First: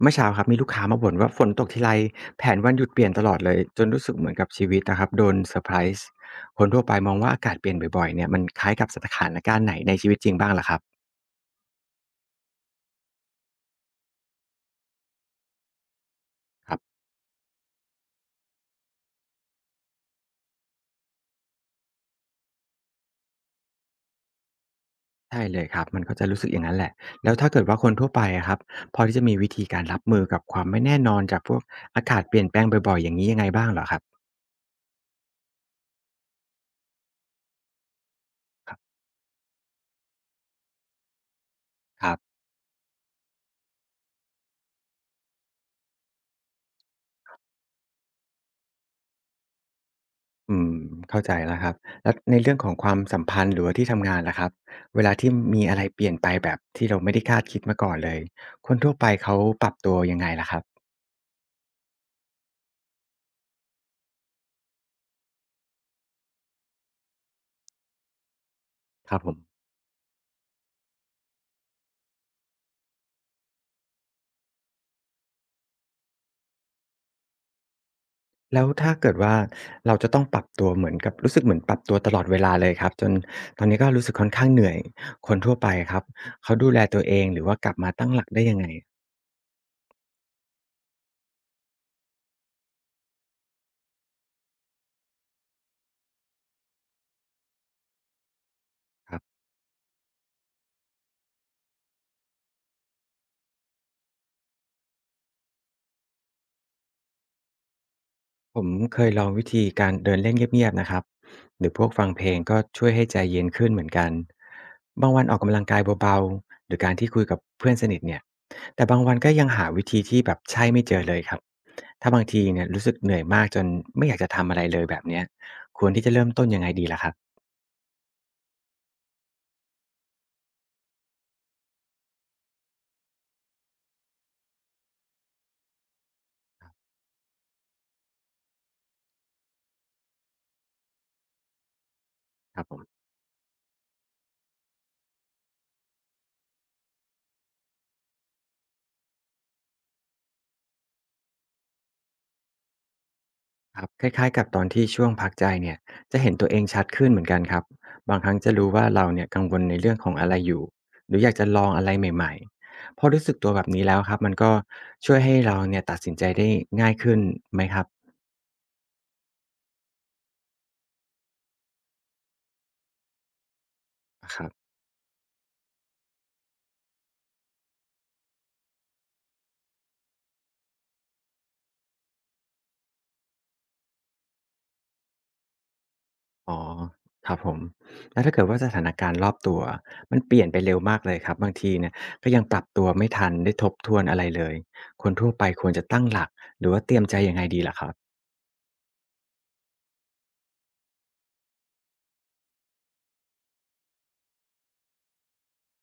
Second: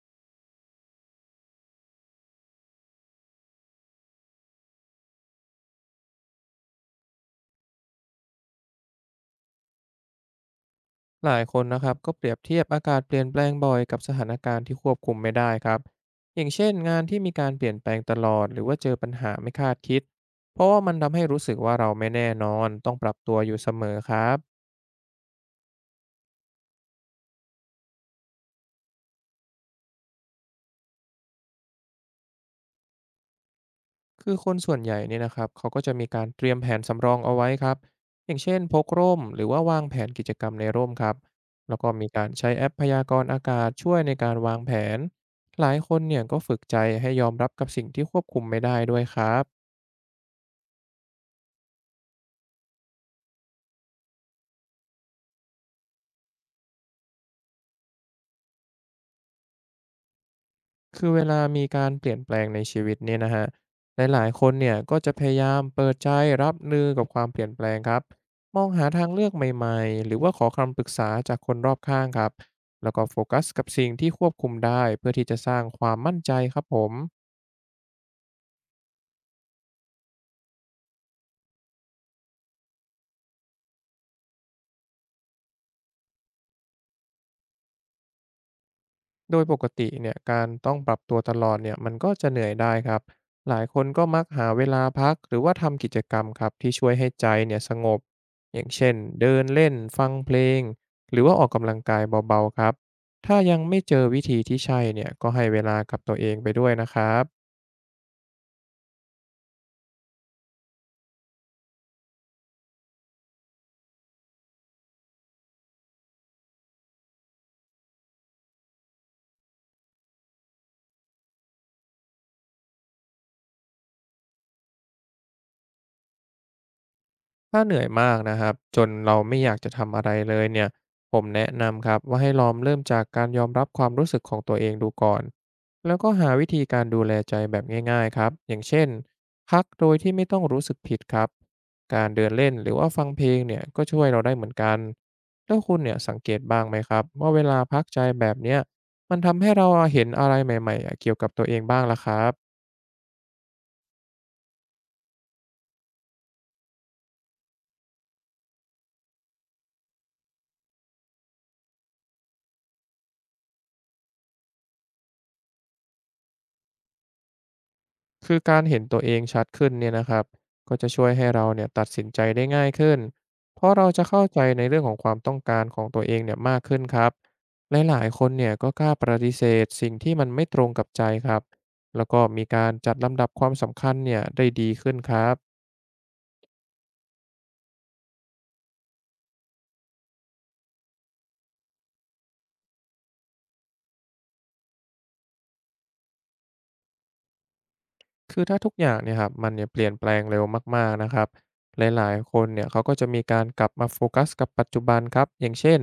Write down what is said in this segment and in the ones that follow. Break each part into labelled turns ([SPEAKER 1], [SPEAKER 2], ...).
[SPEAKER 1] เมื่อเช้าครับมีลูกค้ามาบ่นว่าฝนตกทีไรแผนวันหยุดเปลี่ยนตลอดเลยจนรู้สึกเหมือนกับชีวิตนะครับโดนเซอร์ไพรส์คนทั่วไปมองว่าอากาศเปลี่ยนบ่อยๆเนี่ยมันคล้ายกับสถานการณ์ไหนในชีวิตจริงบ้างล่ะครับ
[SPEAKER 2] หลายคนนะครับก็เปรียบเทียบอากาศเปลี่ยนแปลงบ่อยกับสถานการณ์ที่ควบคุมไม่ได้ครับอย่างเช่
[SPEAKER 1] ค
[SPEAKER 2] น
[SPEAKER 1] รับ
[SPEAKER 2] งานที่มีการเปลี่ยนแปลงตลอดหรือว่าเจอปัญหาไม่คาดคิดเพราะว่ามันทำให้รู้สึกว่าเราไม่แน่นอนต้องปรับตัวอยู่เสมอครับ
[SPEAKER 1] ใช่เลยครับมันก็จะรู้สึกอย่างนั้นแหละแล้วถ้าเกิดว่าคนทั่วไปอะครับพอที่จะมีวิธีการรับมือกับความไม่แน่นอนจากพวกอากาศเปลี่ยนแปลงบ่อยๆอย่างนี้ยังไงบ้างเหรอครับ
[SPEAKER 2] คือคนส่วนใหญ่เนี่ยนะครับเขาก็จะมีการเตรียมแผนสำรองเอาไว้ครับอย่างเช่น
[SPEAKER 1] ค
[SPEAKER 2] พ
[SPEAKER 1] รั
[SPEAKER 2] ก
[SPEAKER 1] บ
[SPEAKER 2] ร่มหรือว่าวางแผนกิจกรรมในร่มครับแล้วก็
[SPEAKER 1] ค
[SPEAKER 2] มี
[SPEAKER 1] รับ
[SPEAKER 2] การใช้แอปพยากรณ์อากาศช่วยในการวางแผนหลายคนเนี่ยก็ฝึกใจให้ยอมรับกับสิ่งที่ควบคุมไม่ได้ด้วยครับ
[SPEAKER 1] อืมเข้าใจแล้วครับแล้วในเรื่องของความสัมพันธ์หรือว่าที่ทำงานล่ะครับเวลาที่มีอะไรเปลี่ยนไปแบบที่เราไม่ได้คาดคิดมาก่อนเลยคนทั่วไปเขาปรับตัวยังไงล่ะครับ
[SPEAKER 2] คือเวลามีการเปลี่ยนแปลงในชีวิตเนี่ยนะครหลายๆคนเนี่ยก็จะพยายามเปิดใจรับมือกับความเปลี่ยนแปลงครับมองหาทาง
[SPEAKER 1] ครับ
[SPEAKER 2] เลื
[SPEAKER 1] ผ
[SPEAKER 2] อก
[SPEAKER 1] ม
[SPEAKER 2] ใหม่ๆหรือว่าขอคำปรึกษาจากคนรอบข้างครับแล้วก็โฟกัสกับสิ่งที่ควบคุมได้เพื่อที่จะสร้างความมั่นใจครับผม
[SPEAKER 1] แล้วถ้าเกิดว่าเราจะต้องปรับตัวเหมือนกับรู้สึกเหมือนปรับตัวตลอดเวลาเลยครับจนตอนนี้ก็รู้สึกค่อนข้างเหนื่อยคนทั่วไปอะครับเขาดูแลตัวเองหรือว่ากลับมาตั้งหลักได้ยังไง
[SPEAKER 2] โดยปกติเนี่ยการต้องปรับตัวตลอดเนี่ยมันก็จะเหนื่อยได้ครับหลายคนก็มักหาเวลาพักหรือว่าทำกิจกรรมครับที่ช่วยให้ใจเนี่ยสงบอย่างเช่น
[SPEAKER 1] ครั
[SPEAKER 2] เดิ
[SPEAKER 1] บ
[SPEAKER 2] นเล่นฟังเพลงหรือว่าออกกำลังกายเบาๆครับถ้ายังไม่เจอวิธีที่ใช่เนี่ยก็ให้เวลากับตัวเองไปด้วยนะครับ
[SPEAKER 1] ผมเคยลองวิธีการเดินเล่นเงียบๆนะครับหรือพวกฟังเพลงก็ช่วยให้ใจเย็นขึ้นเหมือนกันบางวันออกกำลังกายเบาๆหรือการที่คุยกับเพื่อนสนิทเนี่ยแต่บางวันก็ยังหาวิธีที่แบบใช่ไม่เจอเลยครับถ้าบางทีเนี่ยรู้สึกเหนื่อยมากจนไม่อยากจะทำอะไรเลยแบบเนี้ยควรที่จะเริ่มต้นยังไงดีล่ะครับ
[SPEAKER 2] ถ้าเหนื่อยมากนะครับจนเราไม่อยากจะทำอะไรเลยเนี่ยผมแนะนำครับว่าให้ลองเริ่มจากการยอมรับความรู้สึกของตัวเองดูก่อนแล้วก็หาวิธีการดูแลใจแบบง่ายๆครับอย่างเช่นพักโดยที่ไม่ต้องรู้สึกผิดครับการเดินเล่น
[SPEAKER 1] ครับ
[SPEAKER 2] หรื
[SPEAKER 1] ผ
[SPEAKER 2] อว่าฟั
[SPEAKER 1] ม
[SPEAKER 2] งเพลงเนี่ยก็ช่วยเราได้เหมือนกันแล้วคุณเนี่ยสังเกตบ้างไหมครับว่าเวลาพักใจแบบเนี้ยมันทำให้เราเห็นอะไรใหม่ๆอะเกี่ยวกับตัวเองบ้างล่ะครับ
[SPEAKER 1] ครับคล้ายๆกับตอนที่ช่วงพักใจเนี่ยจะเห็นตัวเองชัดขึ้นเหมือนกันครับบางครั้งจะรู้ว่าเราเนี่ยกังวลในเรื่องของอะไรอยู่หรืออยากจะลองอะไรใหม่ๆพอรู้สึกตัวแบบนี้แล้วครับมันก็ช่วยให้เราเนี่ยตัดสินใจได้ง่ายขึ้นไหมครับ
[SPEAKER 2] คือการเห็นตัวเองชัดขึ้นเนี่ยนะครับก็จะช่วยให้เราเนี่ยตัดสินใจได้ง่ายขึ้นเพราะเราจะเข้า
[SPEAKER 1] ค
[SPEAKER 2] ใจ
[SPEAKER 1] รั
[SPEAKER 2] ใน
[SPEAKER 1] บ
[SPEAKER 2] เรื่องของความต้องการของตัวเองเนี่ยมากขึ้นครับหลายๆคนเนี่ยก็กล้าปฏิเสธสิ่งที่มันไม่ตรงกับใจครับแล้วก็มีการจัดลำดับความสำคัญเนี่ยได้ดีขึ้นครับ
[SPEAKER 1] อ๋อครับผมแล้วถ้าเกิดว่าสถานการณ์รอบตัวมันเปลี่ยนไปเร็วมากเลยครับบางทีเนี่ยก็ยังปรับตัวไม่ทันได้ทบทวนอะไรเลยคนทั่วไปควรจะตั้งหลักหรือว่าเตรียมใจยังไงดีล่ะครับ
[SPEAKER 2] คือถ้าทุกอย่างเนี่ยครับมันเนี่ยเปลี่ยนแปลงเร็วมากๆนะครับหลายๆคนเนี่ยเขาก็จะมีการกลับมาโฟกัสกับปัจจุบันครับอย่างเช่น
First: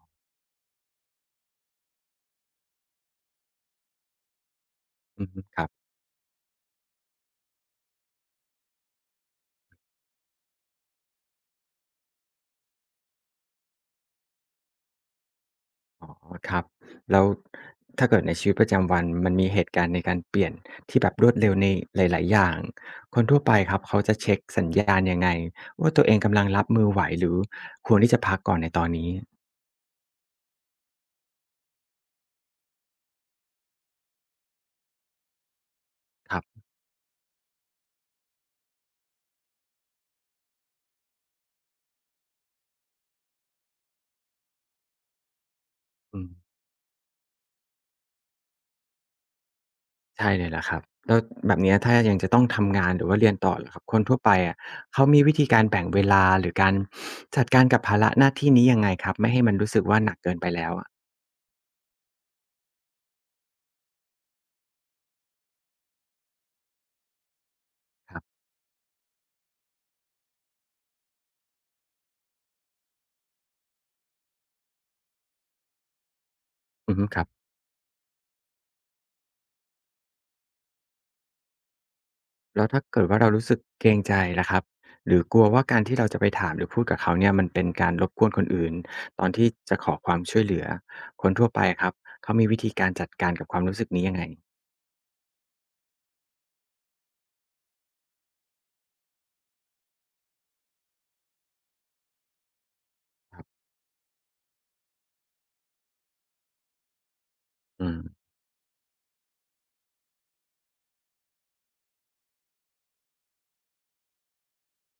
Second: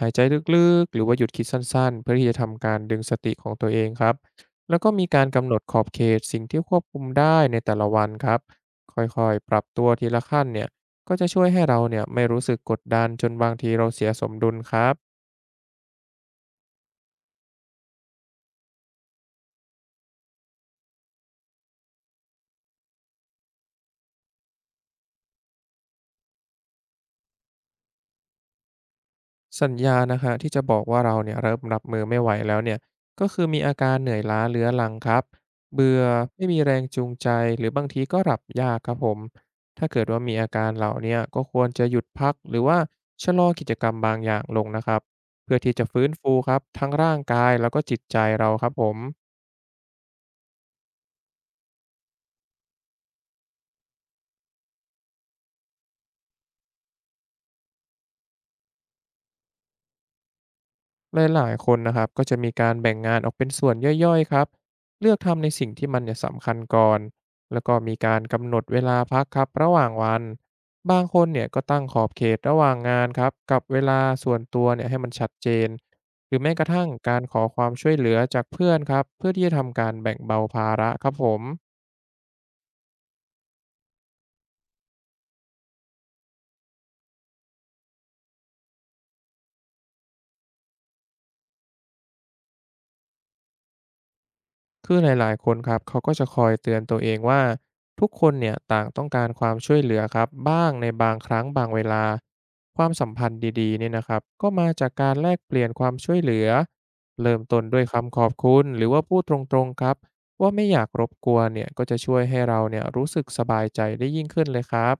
[SPEAKER 2] หายใจลึกๆหรือว่าหยุดคิดสั้นๆเพื่อที่จะทำการดึงสติของตัวเองครับแล้วก็มีกา
[SPEAKER 1] อื
[SPEAKER 2] ร
[SPEAKER 1] อฮึ
[SPEAKER 2] กำหน
[SPEAKER 1] ค
[SPEAKER 2] ด
[SPEAKER 1] รับ
[SPEAKER 2] ขอบเขตสิ่งที่ควบคุมได้ในแต่ละวันครับค่อยๆปรับตัวทีละขั้นเนี่ยก็จะช่วยให้เราเนี่ยไม่รู้สึกกดดันจนบางทีเราเสียสมดุลครับ
[SPEAKER 1] อ๋อครับแล้วถ้าเกิดในชีวิตประจำวันมันมีเหตุการณ์ในการเปลี่ยนที่แบบรวดเร็วในหลายๆอย่างคนทั่วไปครับเขาจะเช็กสัญญาณยังไงว่าตัวเองกำลังรับมือไหวหรือควรที่จะพักก่อนในตอนนี้
[SPEAKER 2] สัญญาณนะครับที่จะบอกว่าเราเนี่ยเริ่มรับมือไม่ไหวแล้วเนี่ยก็คือมีอาการเหนื่อยล้าเรื้อรังครับเบื่อ
[SPEAKER 1] ครั
[SPEAKER 2] ไม่มี
[SPEAKER 1] บ
[SPEAKER 2] แรงจูงใจหรือบางทีก็หลับยากครับผมถ้าเกิดว่ามีอาการเหล่าเนี้ยก็ควรจะหยุดพักหรือว่าชะลอกิจกรรมบางอย่างลงนะครับเพื่อที่จะฟื้น
[SPEAKER 1] อืม
[SPEAKER 2] ฟูครับทั้งร่างกายแล้วก็จิตใจเราครับผม
[SPEAKER 1] ใช่เลยล่ะครับแล้วแบบเนี้ยถ้ายังจะต้องทำงานหรือว่าเรียนต่อเหรอครับคนทั่วไปอะเขามีวิธีการแบ่งเวลาหรือการจัดการกับภาระหน้าที่นี้ยังไงครับไม่ให้มันรู้สึกว่าหนักเกินไปแล้วอะ
[SPEAKER 2] หลายๆคนนะครับก็จะมีการแบ่งงานออกเป็นส่วนย่อยๆครับเลือกทำในสิ่งที่มันเนี่ยสำคัญก่อนแล้วก็มี
[SPEAKER 1] ค
[SPEAKER 2] การ
[SPEAKER 1] รับ
[SPEAKER 2] กำหนดเวลาพักครับระหว่างวันบางคนเนี่ยก็ตั้งขอบเขตระหว่างงานครับกับเวลาส่วนตัวเนี่ยให้มันชัดเจนหรือแม้กระทั่ง
[SPEAKER 1] อือฮึ
[SPEAKER 2] กา
[SPEAKER 1] ค
[SPEAKER 2] ร
[SPEAKER 1] รับ
[SPEAKER 2] ขอความช่วยเหลือจากเพื่อนครับเพื่อที่จะทำการแบ่งเบาภาระครับผม
[SPEAKER 1] แล้วถ้าเกิดว่าเรารู้สึกเกรงใจล่ะครับหรือกลัวว่าการที่เราจะไปถามหรือพูดกับเขาเนี่ยมันเป็นการรบกวนคนอื่นตอนที่จะขอความช่วยเหลือคนทั่วไปะครับเขามีวิธีการจัดการกับความรู้สึกนี้ยังไง
[SPEAKER 2] คือหลายๆคนครับเขาก็จะคอยเตือนตัวเองว่าทุกคนเนี่ยต่างต้องการความช่วยเหลือครับบ้างในบางครั้งบางเวลาความสัมพัน
[SPEAKER 1] ค
[SPEAKER 2] ธ์
[SPEAKER 1] รับ
[SPEAKER 2] ดีๆเนี่ยนะครับก็มาจากการแลกเปลี่ยนความช่วยเหลือเริ่มต้นด้วย
[SPEAKER 1] อืม
[SPEAKER 2] คำขอบคุณหรือว่าพูดตรงๆครับว่าไม่อยากรบกวนเนี่ยก็จะช่วยให้เราเนี่ยรู้สึกสบายใจได้ยิ่งขึ้นเลยครับ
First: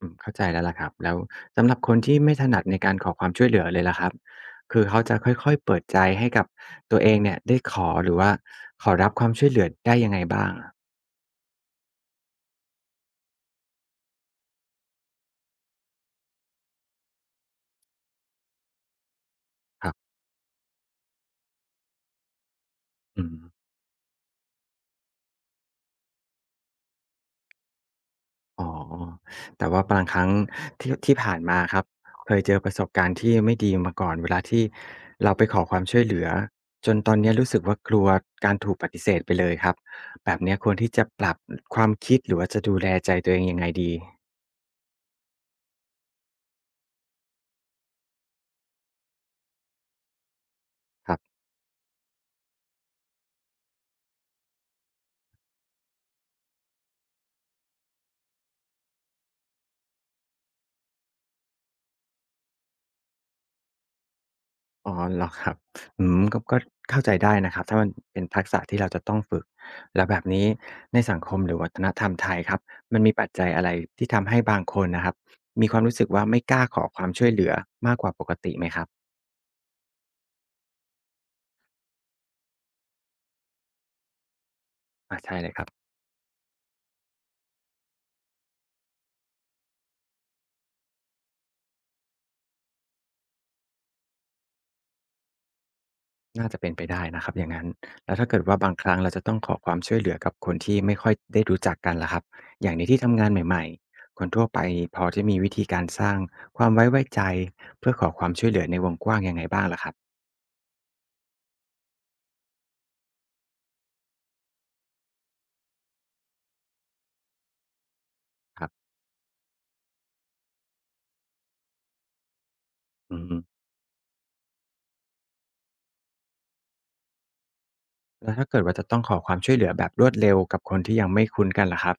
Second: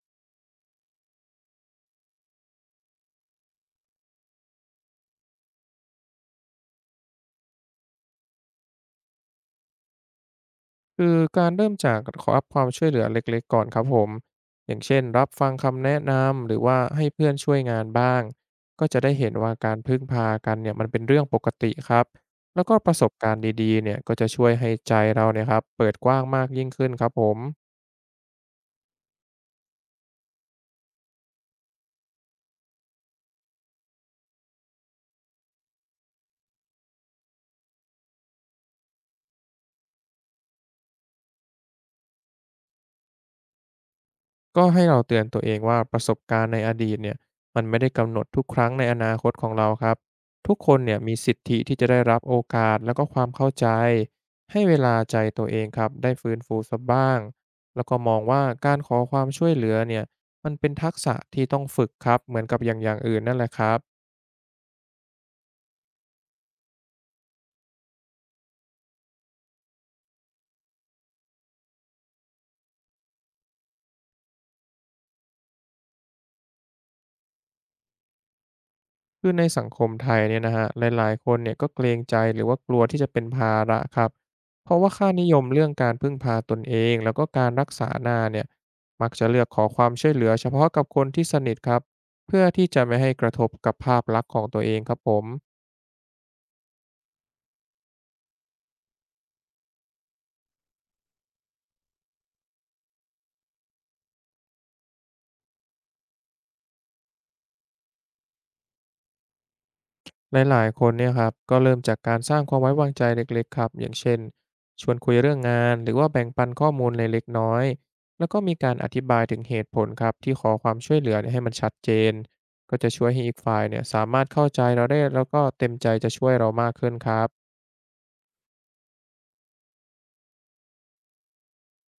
[SPEAKER 1] เข้าใจแล้วล่ะครับแล้วสำหรับคนที่ไม่ถนัดในการขอความช่วยเหลือเลยล่ะครับคือเขาจะค่อยๆเปิดใจให้กับตัวเองเนี่ยได้ขอหรือว่าขอรับความช่วยเหลือได้ยังไงบ้างอะ
[SPEAKER 2] คือการเริ่มจากขอรับความช่วยเหลือเล็กๆก่อนครับผมอย่างเช่นรับฟังคำแนะนำหรือว่าให้เพื่อนช่วยงานบ้างก็จะได้เห็นว่าการ
[SPEAKER 1] ครั
[SPEAKER 2] พึ่ง
[SPEAKER 1] บ
[SPEAKER 2] พากันเนี่ยมันเป็นเรื่องปกติครับแล้วก็ประสบ
[SPEAKER 1] อื
[SPEAKER 2] การ
[SPEAKER 1] ม
[SPEAKER 2] ณ์ดีๆเนี่ยก็จะช่วยให้ใจเราเนี่ยครับเปิดกว้างมากยิ่งขึ้นครับผม
[SPEAKER 1] อ๋อแต่ว่าบางครั้งที่ที่ผ่านมาครับเคยเจอประสบการณ์ที่ไม่ดีมาก่อนเวลาที่เราไปขอความช่วยเหลือจนตอนเนี้ยรู้สึกว่ากลัวการถูกปฏิเสธไปเลยครับแบบเนี้ยควรที่จะปรับความคิดหรือว่าจะดูแลใจตัวเองยังไงดี
[SPEAKER 2] ก็ให้เราเตือนตัวเองว่าประสบการณ์ในอดีตเนี่ยมันไม่ได้กำหนดทุกครั้งในอนาคตของเราครับทุกคนเนี่ย
[SPEAKER 1] ค
[SPEAKER 2] มี
[SPEAKER 1] รั
[SPEAKER 2] สิ
[SPEAKER 1] บ
[SPEAKER 2] ทธิที่จะได้รับโอกาสแล้วก็ความเข้าใจให้เวลาใจตัวเองครับได้ฟื้นฟูสักบ้างแล้วก็มองว่าการขอความช่วยเหลือเนี่ยมันเป็นทักษะที่ต้องฝึกครับเหมือนกับอย่างอื่นนั่นแหละครับ
[SPEAKER 1] อ๋อเหรอครับอืมก็เข้าใจได้นะครับถ้ามันเป็นทักษะที่เราจะต้องฝึกแล้วแบบนี้ในสังคมหรือวัฒนธรรมไทยครับมันมีปัจจัยอะไรที่ทำให้บางคนนะครับมีความรู้สึกว่าไม่กล้าขอความช่วยเหลือมากกว่าปกติไหมครับ
[SPEAKER 2] คือในสังคมไทยเนี่ยนะฮะหลายๆคนเนี่ยก็เกรงใจหรือว่ากลัวที่จะเป็นภาระครับเพราะว่าค่า
[SPEAKER 1] อา
[SPEAKER 2] นิย
[SPEAKER 1] ใช่
[SPEAKER 2] ม
[SPEAKER 1] เลยค
[SPEAKER 2] เรื่
[SPEAKER 1] รั
[SPEAKER 2] อ
[SPEAKER 1] บ
[SPEAKER 2] งการพึ่งพาตนเองแล้วก็การรักษาหน้าเนี่ยมักจะเลือกขอความช่วยเหลือเฉพาะกับคนที่สนิทครับเพื่อที่จะไม่ให้กระทบกับภาพลักษณ์ของตัวเองครับผม
[SPEAKER 1] น่าจะเป็นไปได้นะครับอย่างงั้นแล้วถ้าเกิดว่าบางครั้งเราจะต้องขอความช่วยเหลือกับคนที่ไม่ค่อยได้รู้จักกันล่ะครับอย่างในที่ทำงานใหม่ๆคนทั่วไปพอจะมีวิธีการสร้างความไว้ใจเพื่อขอความช่วยเหลือในวงกว้างยังไงบ้างล่ะครับ
[SPEAKER 2] หลายๆคนเนี่ยครับก็เริ่มจากการสร้างความไว้วางใจเล็กๆครับอย่างเช่นชวนคุยเรื่องงานหรือว่าแบ่งปันข้อมูลเล็กๆน้อยแล้วก็มี
[SPEAKER 1] ครับ
[SPEAKER 2] การอธิบายถึงเหตุผลครับที่ขอความช่วยเหลือเนี่ยให้มันชัดเจนก็จะช่วย
[SPEAKER 1] อื
[SPEAKER 2] ให้อีก
[SPEAKER 1] ม
[SPEAKER 2] ฝ่ายเนี่ยสามารถเข้าใจเราได้แล้วก็เต็มใจจะช่วยเรามากขึ้นครับ
[SPEAKER 1] แล้วถ้าเกิดว่าจะต้องขอความช่วยเหลือแบบรวดเร็วกับคนที่ยังไม่คุ้นกันล่ะครับ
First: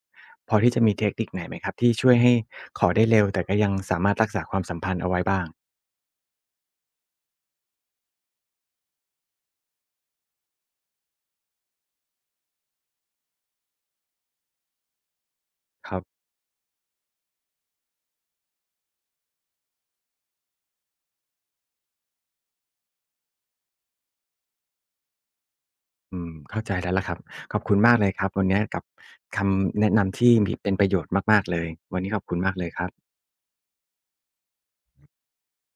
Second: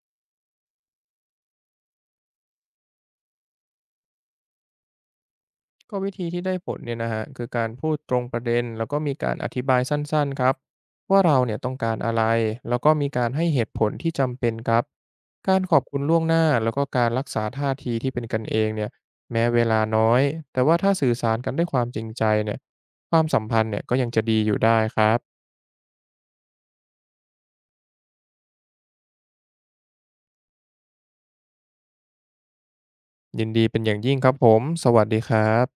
[SPEAKER 1] พอที่จะมีเทคนิคไหนไหมครับที่ช่วยให้ขอได้เร็วแต่ก็ยังสามารถรักษาความสัมพันธ์เอาไว้บ้าง
[SPEAKER 2] ก็วิธีที่ได้ผลเนี่ยนะฮะคือการพูดตรงประเด็นแล้วก็มีการอธิบายสั้นๆครับว่าเราเนี่ยต้องการอะไรแล้วก็มีการให้เหตุผลที่จำเป็นครับการขอบ
[SPEAKER 1] ค
[SPEAKER 2] คุ
[SPEAKER 1] รั
[SPEAKER 2] ณล่วง
[SPEAKER 1] บ
[SPEAKER 2] หน้าแล้วก็การรักษาท่าทีที่เป็นกันเองเนี่ยแม้เวลาน้อยแต่ว่าถ้าสื่อสารกันด้วยความจริงใจเนี่ยความสัมพันธ์เนี่ยก็ยังจะดีอยู่ได้ครับ
[SPEAKER 1] อืมเข้าใจแล้วล่ะครับขอบคุณมากเลยครับวันนี้กับคำแนะนำที่มีเป็นประโยชน์มากๆเลยวันนี้ขอบคุณมากเลยครับ
[SPEAKER 2] ยินดีเป็นอย่างยิ่งครับผมสวัสดีครับ